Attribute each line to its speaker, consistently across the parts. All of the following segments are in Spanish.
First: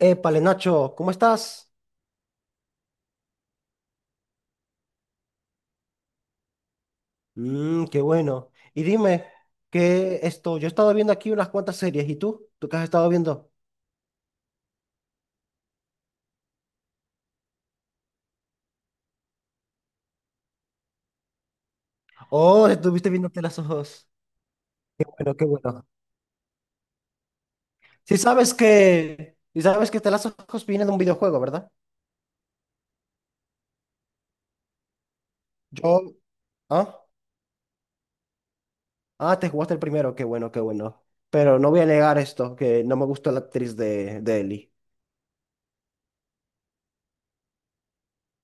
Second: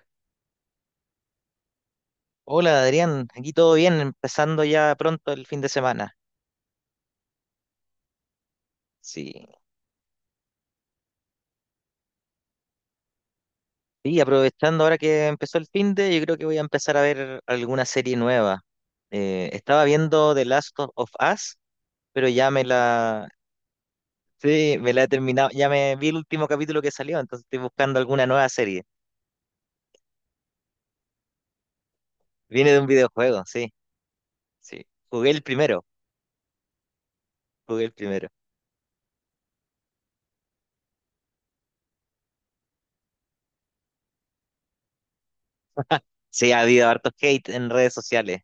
Speaker 1: Épale, Nacho, ¿cómo estás?
Speaker 2: Hola Adrián, aquí todo bien, empezando ya pronto el fin de semana.
Speaker 1: Mmm, qué bueno. Y dime,
Speaker 2: Sí,
Speaker 1: ¿qué esto? Yo he estado viendo aquí unas cuantas series, ¿y tú? ¿Tú qué has estado viendo?
Speaker 2: y aprovechando ahora que empezó el fin de, yo creo que voy a empezar a ver alguna serie nueva. Estaba viendo The Last of Us, pero ya me
Speaker 1: Oh, estuviste
Speaker 2: la,
Speaker 1: viéndote las ojos.
Speaker 2: sí, me la he
Speaker 1: Bueno, qué
Speaker 2: terminado, ya
Speaker 1: bueno.
Speaker 2: me vi el último capítulo que salió, entonces estoy buscando
Speaker 1: Si
Speaker 2: alguna nueva
Speaker 1: sabes
Speaker 2: serie.
Speaker 1: que, si sabes que te las ojos viene de un videojuego, ¿verdad?
Speaker 2: Viene de un videojuego, sí, sí. Jugué el primero,
Speaker 1: Yo, ¿ah?
Speaker 2: jugué el primero.
Speaker 1: Ah, te jugaste el primero, qué bueno, qué bueno. Pero no voy a negar esto, que no me gustó la actriz de Ellie.
Speaker 2: Sí, ha habido harto hate en redes sociales.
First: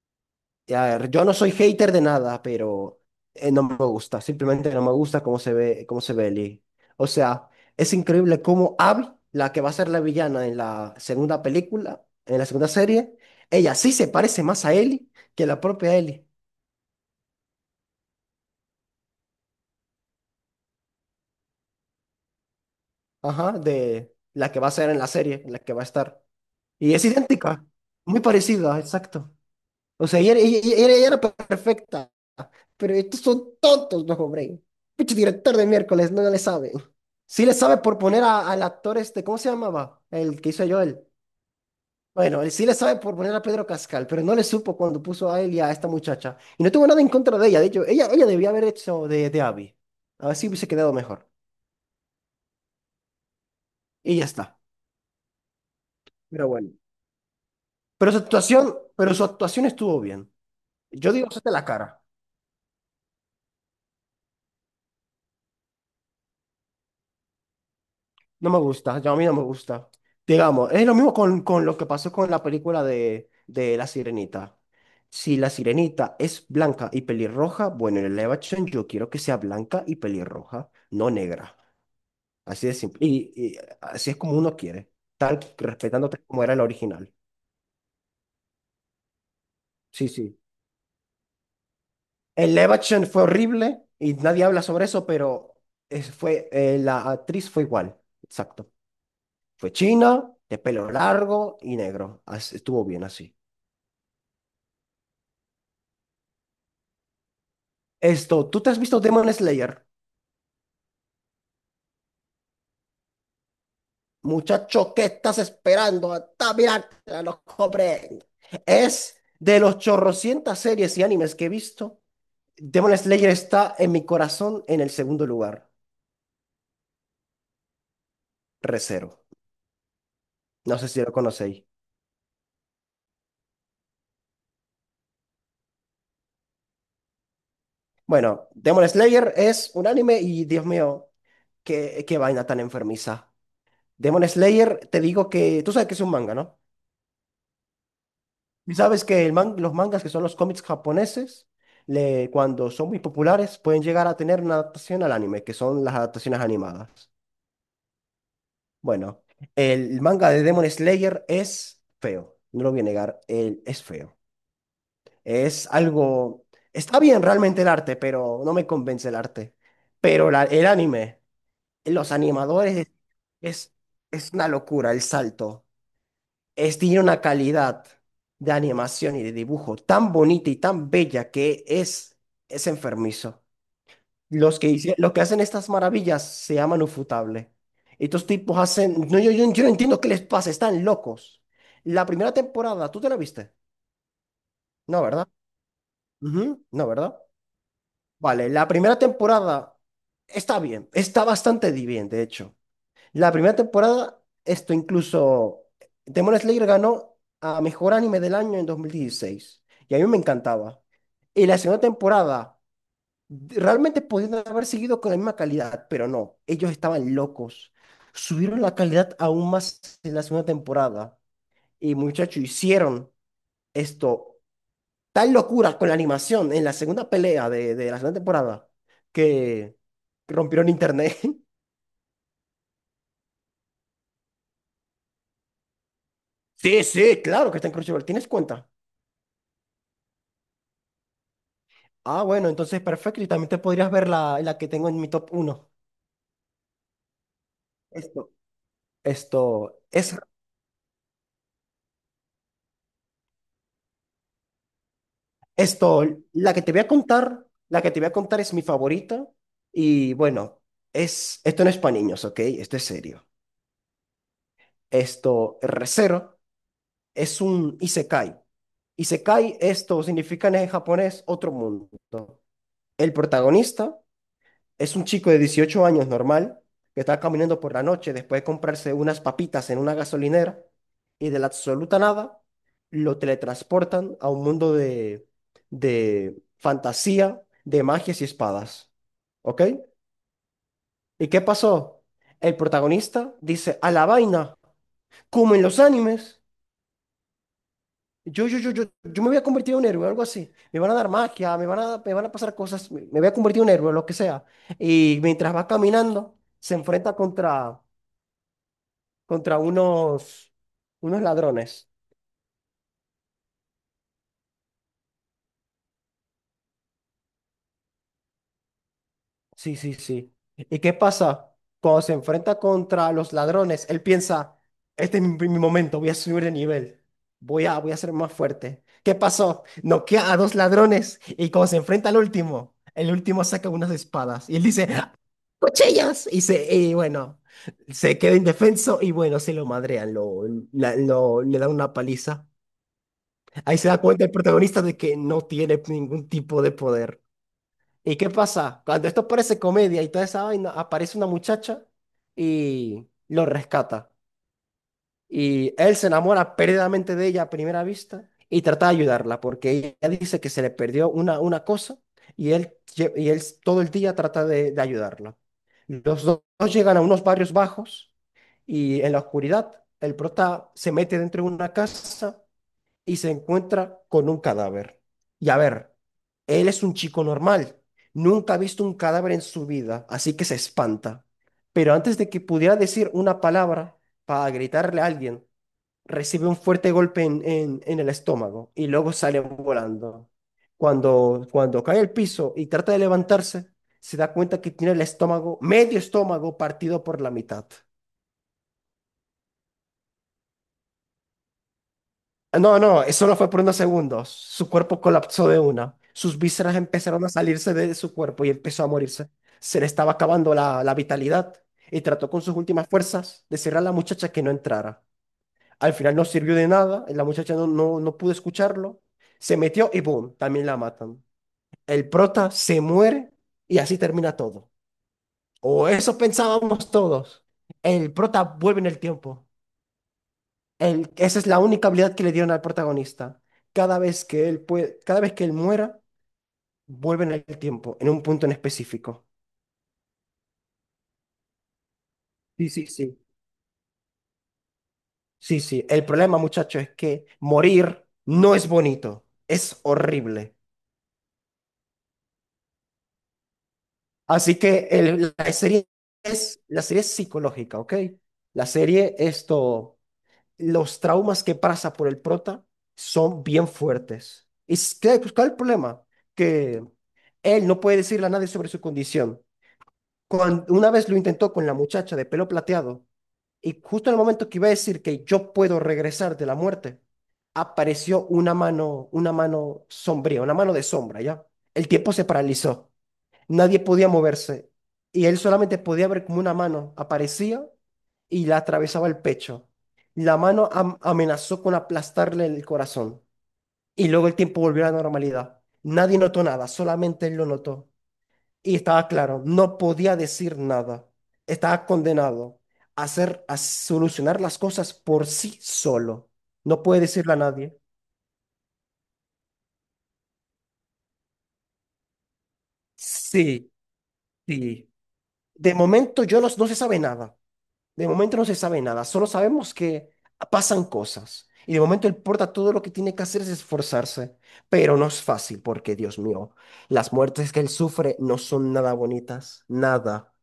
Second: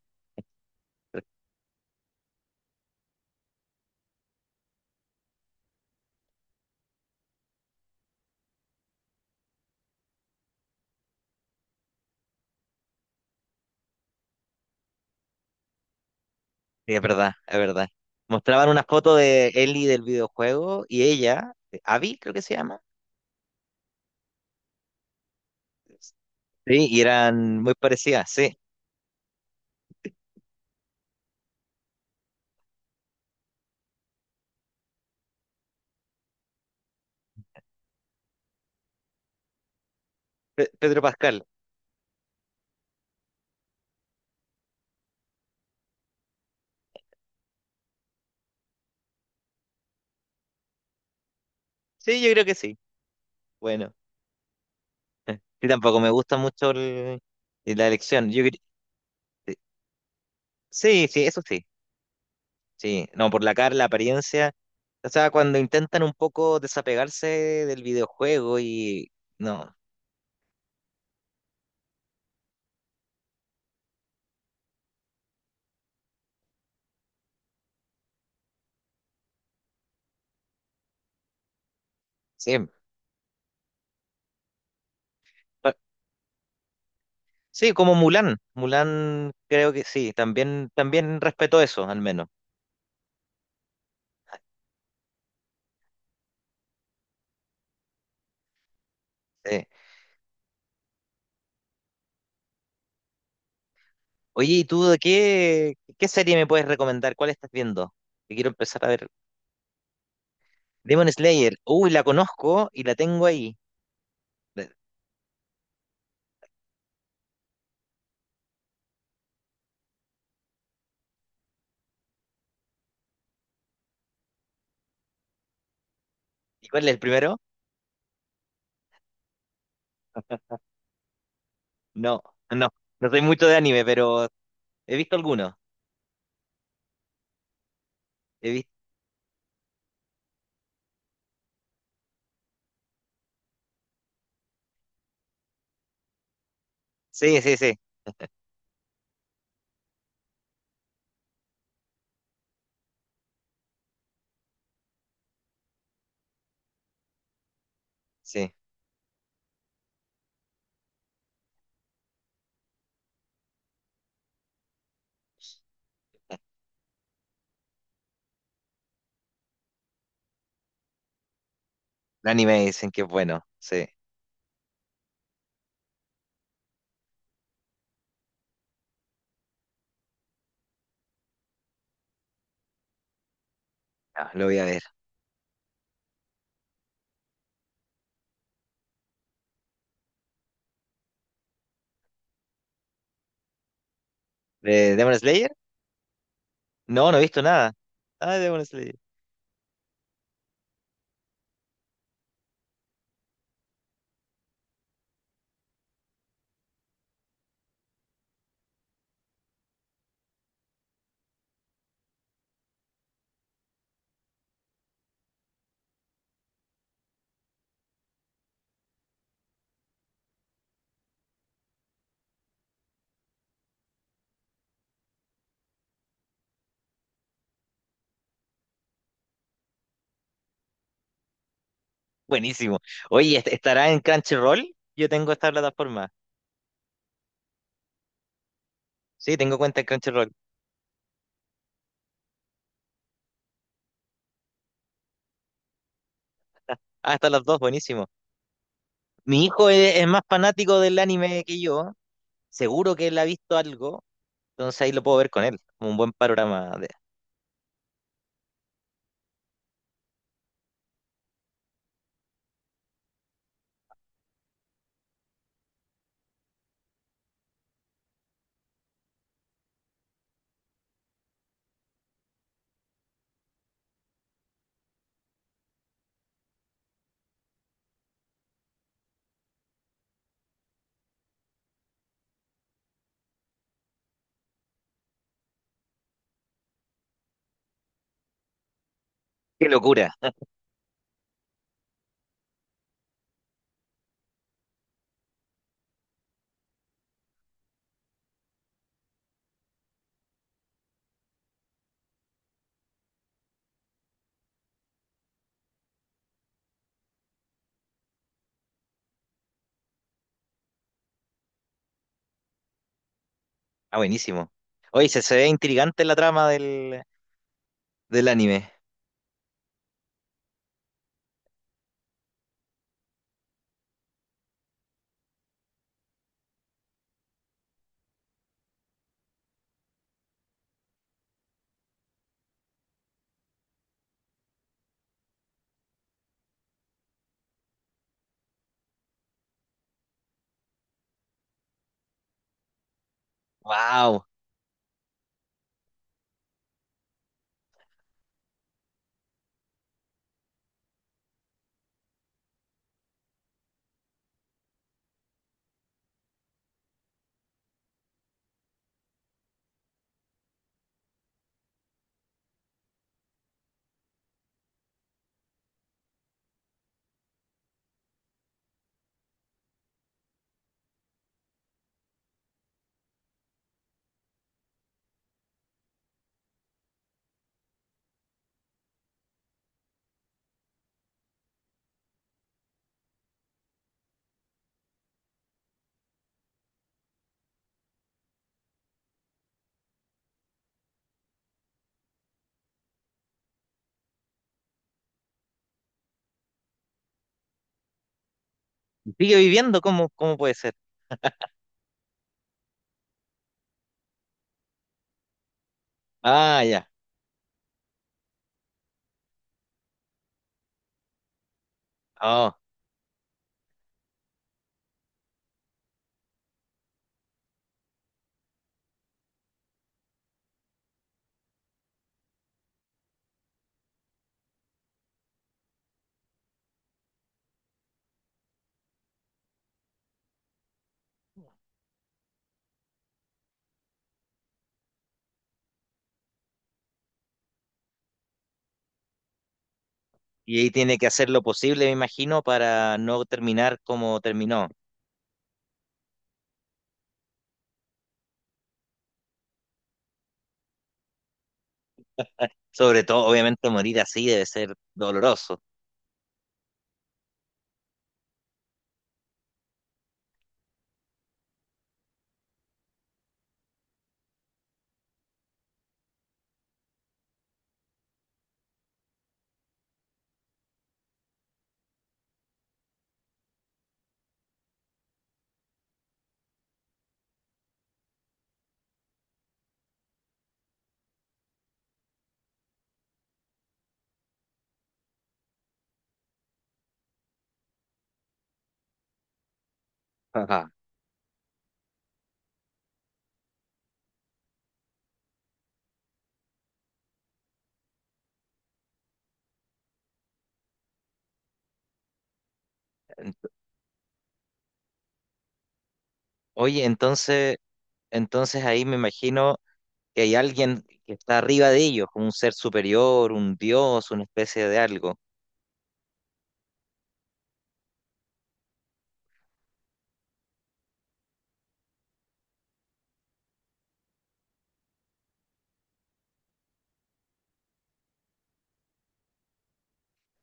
Speaker 1: A ver, yo no soy hater de nada, pero no me gusta. Simplemente no me gusta cómo se ve Ellie. O sea, es increíble cómo Abby, la que va a ser la villana en la segunda película, en la segunda serie, ella sí se parece más a Ellie que la propia Ellie.
Speaker 2: Sí, es verdad, es verdad. Mostraban una foto de Ellie del videojuego y ella, Abby creo que se llama.
Speaker 1: Ajá, de la que va a ser en la serie, en la que va a estar.
Speaker 2: Sí,
Speaker 1: Y
Speaker 2: y
Speaker 1: es
Speaker 2: eran
Speaker 1: idéntica,
Speaker 2: muy
Speaker 1: muy
Speaker 2: parecidas, sí.
Speaker 1: parecida, exacto. O sea, ella era perfecta, pero estos son tontos los hombres. Pinche director de miércoles, no, no le sabe. Sí le sabe por poner al actor este, ¿cómo se llamaba? El que hizo a Joel.
Speaker 2: Pedro Pascal.
Speaker 1: Bueno, él sí le sabe por poner a Pedro Cascal, pero no le supo cuando puso a él y a esta muchacha. Y no tuvo nada en contra de ella, de hecho, ella debía haber hecho de Abby. A ver si hubiese quedado mejor.
Speaker 2: Sí, yo creo que sí. Bueno,
Speaker 1: Y ya está.
Speaker 2: sí, tampoco me gusta
Speaker 1: Pero
Speaker 2: mucho
Speaker 1: bueno.
Speaker 2: la
Speaker 1: Pero su
Speaker 2: elección.
Speaker 1: actuación, pero su
Speaker 2: Eh,
Speaker 1: actuación estuvo bien.
Speaker 2: sí,
Speaker 1: Yo
Speaker 2: sí,
Speaker 1: digo,
Speaker 2: eso
Speaker 1: es de
Speaker 2: sí.
Speaker 1: la cara.
Speaker 2: Sí, no, por la cara, la apariencia. O sea, cuando intentan un poco desapegarse del
Speaker 1: No
Speaker 2: videojuego
Speaker 1: me gusta,
Speaker 2: y...
Speaker 1: yo a mí no me
Speaker 2: No,
Speaker 1: gusta. Digamos, es lo mismo con lo que pasó con la película de La Sirenita. Si La Sirenita es blanca y pelirroja, bueno, en el live action yo quiero que sea blanca y pelirroja, no negra. Así
Speaker 2: sí.
Speaker 1: de simple. Y así es como uno quiere, tan
Speaker 2: pa-
Speaker 1: respetándote como era el original.
Speaker 2: Sí, como Mulan. Mulan creo que
Speaker 1: Sí,
Speaker 2: sí,
Speaker 1: sí.
Speaker 2: también, también respetó eso, al menos.
Speaker 1: El live action fue horrible y nadie habla sobre eso, pero fue, la actriz fue igual. Exacto.
Speaker 2: Sí.
Speaker 1: Fue china, de pelo largo y negro. Estuvo bien así.
Speaker 2: Oye, ¿y tú de qué, qué serie me puedes recomendar? ¿Cuál estás viendo? Que quiero
Speaker 1: Esto, ¿tú te has
Speaker 2: empezar a
Speaker 1: visto
Speaker 2: ver.
Speaker 1: Demon Slayer?
Speaker 2: Demon Slayer. Uy, la conozco y la tengo ahí.
Speaker 1: Muchacho, ¿qué estás esperando? Hasta mirar, a los cobren. Es de los chorrocientas series y animes que he visto. Demon Slayer está en mi corazón en el segundo lugar.
Speaker 2: ¿Y cuál es el primero?
Speaker 1: Recero. No sé si lo conocéis.
Speaker 2: No, no. No soy mucho de anime, pero he visto algunos.
Speaker 1: Bueno,
Speaker 2: He visto...
Speaker 1: Demon Slayer es un anime y Dios mío, qué vaina tan enfermiza. Demon Slayer, te digo que tú sabes que es un manga, ¿no?
Speaker 2: Sí, sí, sí.
Speaker 1: Y sabes que los mangas, que son los cómics japoneses, le, cuando son muy populares, pueden llegar a tener una adaptación al anime, que son las adaptaciones animadas.
Speaker 2: Sí.
Speaker 1: Bueno, el manga de Demon Slayer es feo, no lo voy a negar, él es feo. Es algo… Está bien realmente el arte, pero no me convence el arte. Pero el anime, los
Speaker 2: El anime
Speaker 1: animadores,
Speaker 2: dicen que es bueno.
Speaker 1: es,
Speaker 2: Sí.
Speaker 1: es una locura el salto. Es, tiene una calidad de animación y de dibujo tan bonita y tan bella que es enfermizo.
Speaker 2: Ah, lo voy
Speaker 1: Los
Speaker 2: a
Speaker 1: que,
Speaker 2: ver.
Speaker 1: los que hacen estas maravillas se llaman Ufotable. Estos tipos hacen… No, yo no entiendo qué les pasa, están locos. La primera temporada, ¿tú te la viste?
Speaker 2: ¿De
Speaker 1: No,
Speaker 2: Demon
Speaker 1: ¿verdad?
Speaker 2: Slayer?
Speaker 1: Ujú, no,
Speaker 2: No, no
Speaker 1: ¿verdad?
Speaker 2: he visto nada. Ah,
Speaker 1: Vale,
Speaker 2: Demon
Speaker 1: la
Speaker 2: Slayer.
Speaker 1: primera temporada está bien, está bastante bien, de hecho. La primera temporada, esto incluso, Demon Slayer ganó a Mejor Anime del Año en 2016 y a mí me encantaba. Y la segunda temporada, realmente podían haber seguido con la misma calidad, pero no, ellos estaban locos. Subieron la calidad aún más en la segunda temporada y muchachos hicieron esto, tal locura con la animación en la segunda pelea de la segunda temporada que rompieron internet.
Speaker 2: Buenísimo. Oye, ¿estará en Crunchyroll? Yo tengo esta plataforma.
Speaker 1: Sí, sí, claro que está en Crunchyroll, ¿tienes cuenta?
Speaker 2: Sí, tengo cuenta en Crunchyroll.
Speaker 1: Ah, bueno, entonces perfecto. Y también te podrías ver la que tengo en mi top uno.
Speaker 2: Ah, están las dos, buenísimo.
Speaker 1: Esto,
Speaker 2: Mi hijo
Speaker 1: esto,
Speaker 2: es
Speaker 1: es,
Speaker 2: más fanático del anime que yo, seguro que él ha visto algo, entonces ahí lo puedo ver con él, como un
Speaker 1: esto,
Speaker 2: buen
Speaker 1: la que te
Speaker 2: panorama
Speaker 1: voy
Speaker 2: de...
Speaker 1: a contar, la que te voy a contar es mi favorita. Y bueno, es, esto no es para niños, ¿ok? Esto es serio. Esto, Re:Zero, es un isekai. Isekai, esto significa en japonés otro mundo. El protagonista es un chico de 18 años normal que está caminando por la noche después de comprarse unas papitas en una gasolinera y de la absoluta nada lo teletransportan a un mundo de fantasía, de magias y espadas. ¿Ok?
Speaker 2: ¡Qué locura!
Speaker 1: ¿Y qué pasó? El protagonista dice, a la vaina, como en los animes. Yo me voy a convertir en un héroe, algo así. Me van a dar magia, me van a pasar cosas, me voy a convertir en un héroe, lo que sea. Y mientras va caminando, se enfrenta contra unos, unos ladrones.
Speaker 2: Ah, buenísimo. Oye, se ve intrigante la trama del, del anime.
Speaker 1: Sí, sí, sí. ¿Y qué pasa? Cuando se enfrenta contra los ladrones, él piensa, este es mi momento, voy a subir de nivel, voy a ser más fuerte. ¿Qué pasó? Noquea a dos ladrones y cuando se enfrenta al último, el último saca unas espadas y él dice, "¡Ah! ¡Cuchillas!" Y, se, y bueno, se queda indefenso y bueno, se lo madrean, lo, le dan una paliza. Ahí se da cuenta
Speaker 2: ¡Wow!
Speaker 1: el protagonista de que no tiene ningún tipo de poder. ¿Y qué pasa? Cuando esto parece comedia y toda esa vaina, aparece una muchacha y lo rescata. Y él se enamora perdidamente de ella a primera vista y trata de ayudarla porque ella dice que se le perdió una cosa y él, y él todo el día trata de ayudarla. Dos llegan a unos barrios bajos y en la oscuridad el prota se mete dentro de una casa y se encuentra con un cadáver. Y a ver, él es un chico normal, nunca ha visto un cadáver en su vida, así que se espanta. Pero antes de que pudiera decir una palabra para gritarle a alguien, recibe un fuerte golpe en el estómago y luego sale volando. Cuando cae al piso y trata de levantarse, se da cuenta que tiene el estómago, medio estómago partido por la mitad.
Speaker 2: ¿Sigue viviendo? ¿Cómo, cómo puede ser?
Speaker 1: No, no, eso no fue por unos segundos. Su cuerpo colapsó de una. Sus
Speaker 2: Ah,
Speaker 1: vísceras
Speaker 2: ya.
Speaker 1: empezaron a salirse de su cuerpo y empezó a morirse. Se le estaba acabando la vitalidad y trató con
Speaker 2: Oh,
Speaker 1: sus últimas fuerzas de decirle a la muchacha que no entrara. Al final no sirvió de nada, la muchacha no pudo escucharlo. Se metió y boom, también la matan. El prota se muere y así termina todo. O eso pensábamos todos. El prota vuelve en el tiempo, esa es la única habilidad que le dieron al protagonista. Cada vez que él puede, cada vez que él muera, vuelve en el tiempo, en un punto en específico.
Speaker 2: y ahí tiene que hacer lo posible, me imagino,
Speaker 1: Sí, sí,
Speaker 2: para
Speaker 1: sí.
Speaker 2: no terminar como terminó.
Speaker 1: Sí, sí. El problema, muchacho, es que morir no es bonito, es horrible.
Speaker 2: Sobre todo, obviamente, morir así debe
Speaker 1: Así
Speaker 2: ser
Speaker 1: que
Speaker 2: doloroso.
Speaker 1: la serie es psicológica, ¿ok? La serie, esto, los traumas que pasa por el prota son bien fuertes. ¿Y pues, cuál es el problema? Que él no puede decirle a nadie sobre su condición. Cuando una vez lo intentó con la muchacha de pelo plateado, y justo en el momento que iba a decir que yo puedo regresar de la muerte, apareció una mano sombría, una mano de sombra, ¿ya? El tiempo se paralizó, nadie podía moverse, y él solamente podía ver como una mano aparecía y la atravesaba el pecho. La mano
Speaker 2: Ajá.
Speaker 1: amenazó con aplastarle el corazón, y luego el tiempo volvió a la normalidad. Nadie notó nada, solamente él lo notó. Y estaba claro, no podía decir nada. Estaba condenado a hacer,
Speaker 2: Ent-
Speaker 1: a solucionar las cosas por sí solo. No
Speaker 2: Oye,
Speaker 1: puede decirle a
Speaker 2: entonces,
Speaker 1: nadie.
Speaker 2: entonces ahí me imagino que hay alguien que está arriba de ellos, como un ser superior, un
Speaker 1: Sí,
Speaker 2: dios, una especie de
Speaker 1: sí.
Speaker 2: algo.
Speaker 1: De momento yo no, no se sabe nada. De momento no se sabe nada. Solo sabemos que pasan cosas. Y de momento él porta todo lo que tiene que hacer es esforzarse. Pero no es fácil porque, Dios mío, las muertes que él sufre no son nada bonitas. Nada.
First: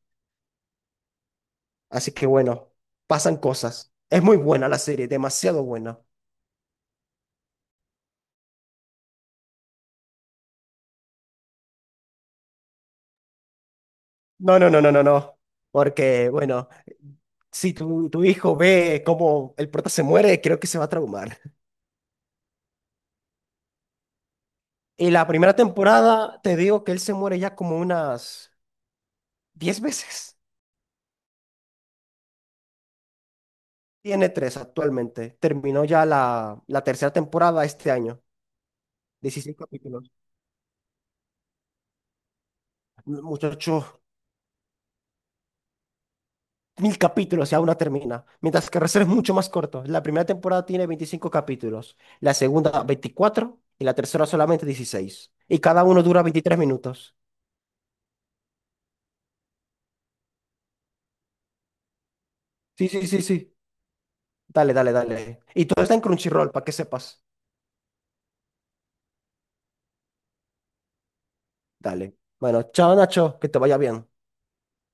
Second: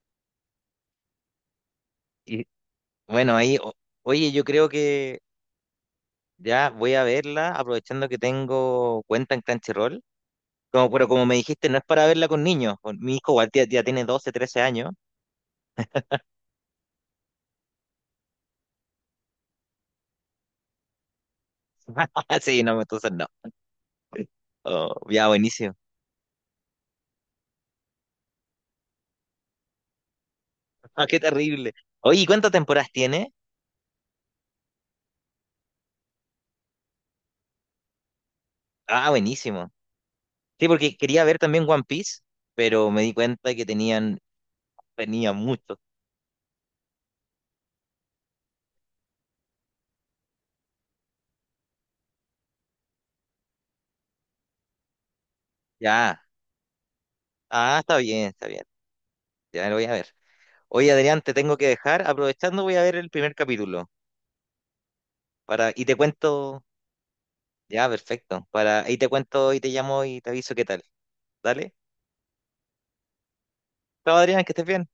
Speaker 1: Así que
Speaker 2: Y
Speaker 1: bueno,
Speaker 2: bueno,
Speaker 1: pasan cosas. Es
Speaker 2: oye,
Speaker 1: muy
Speaker 2: yo
Speaker 1: buena
Speaker 2: creo
Speaker 1: la serie,
Speaker 2: que
Speaker 1: demasiado buena.
Speaker 2: ya voy a verla, aprovechando que tengo cuenta en Crunchyroll. Como, pero como me dijiste, no es para verla con niños. Mi hijo igual ya, ya tiene doce
Speaker 1: No,
Speaker 2: trece
Speaker 1: no, no,
Speaker 2: años.
Speaker 1: no, no, no. Porque, bueno, si tu hijo ve cómo el prota se muere, creo que se va a traumar.
Speaker 2: Sí, no, entonces no. Oh,
Speaker 1: Y la
Speaker 2: ya,
Speaker 1: primera
Speaker 2: buenísimo.
Speaker 1: temporada, te digo que él se muere ya como unas 10 veces.
Speaker 2: Ah, qué terrible. Oye, ¿y ¿cuántas temporadas tiene?
Speaker 1: Tiene tres actualmente. Terminó ya la tercera temporada este año.
Speaker 2: Ah,
Speaker 1: 16
Speaker 2: buenísimo.
Speaker 1: capítulos.
Speaker 2: Sí, porque quería ver también One Piece, pero me di cuenta que
Speaker 1: Muchacho,
Speaker 2: tenían, tenía mucho.
Speaker 1: 1.000 capítulos y aún no termina. Mientras que Reserva es mucho más corto. La primera temporada tiene 25 capítulos. La segunda, 24. Y la tercera solamente 16. Y cada uno
Speaker 2: Ya.
Speaker 1: dura 23 minutos.
Speaker 2: Ah, está bien, está bien. Ya lo voy a ver. Oye, Adrián, te tengo que dejar. Aprovechando, voy a
Speaker 1: Sí,
Speaker 2: ver
Speaker 1: sí,
Speaker 2: el
Speaker 1: sí,
Speaker 2: primer
Speaker 1: sí.
Speaker 2: capítulo.
Speaker 1: Dale, dale, dale. Y
Speaker 2: Para,
Speaker 1: todo
Speaker 2: y
Speaker 1: está
Speaker 2: te
Speaker 1: en Crunchyroll,
Speaker 2: cuento.
Speaker 1: para que sepas.
Speaker 2: Ya, perfecto. Para, ahí te cuento y te llamo y te aviso qué tal. Dale.
Speaker 1: Dale. Bueno, chao Nacho, que te vaya bien.
Speaker 2: Chao, Adrián, que estés bien.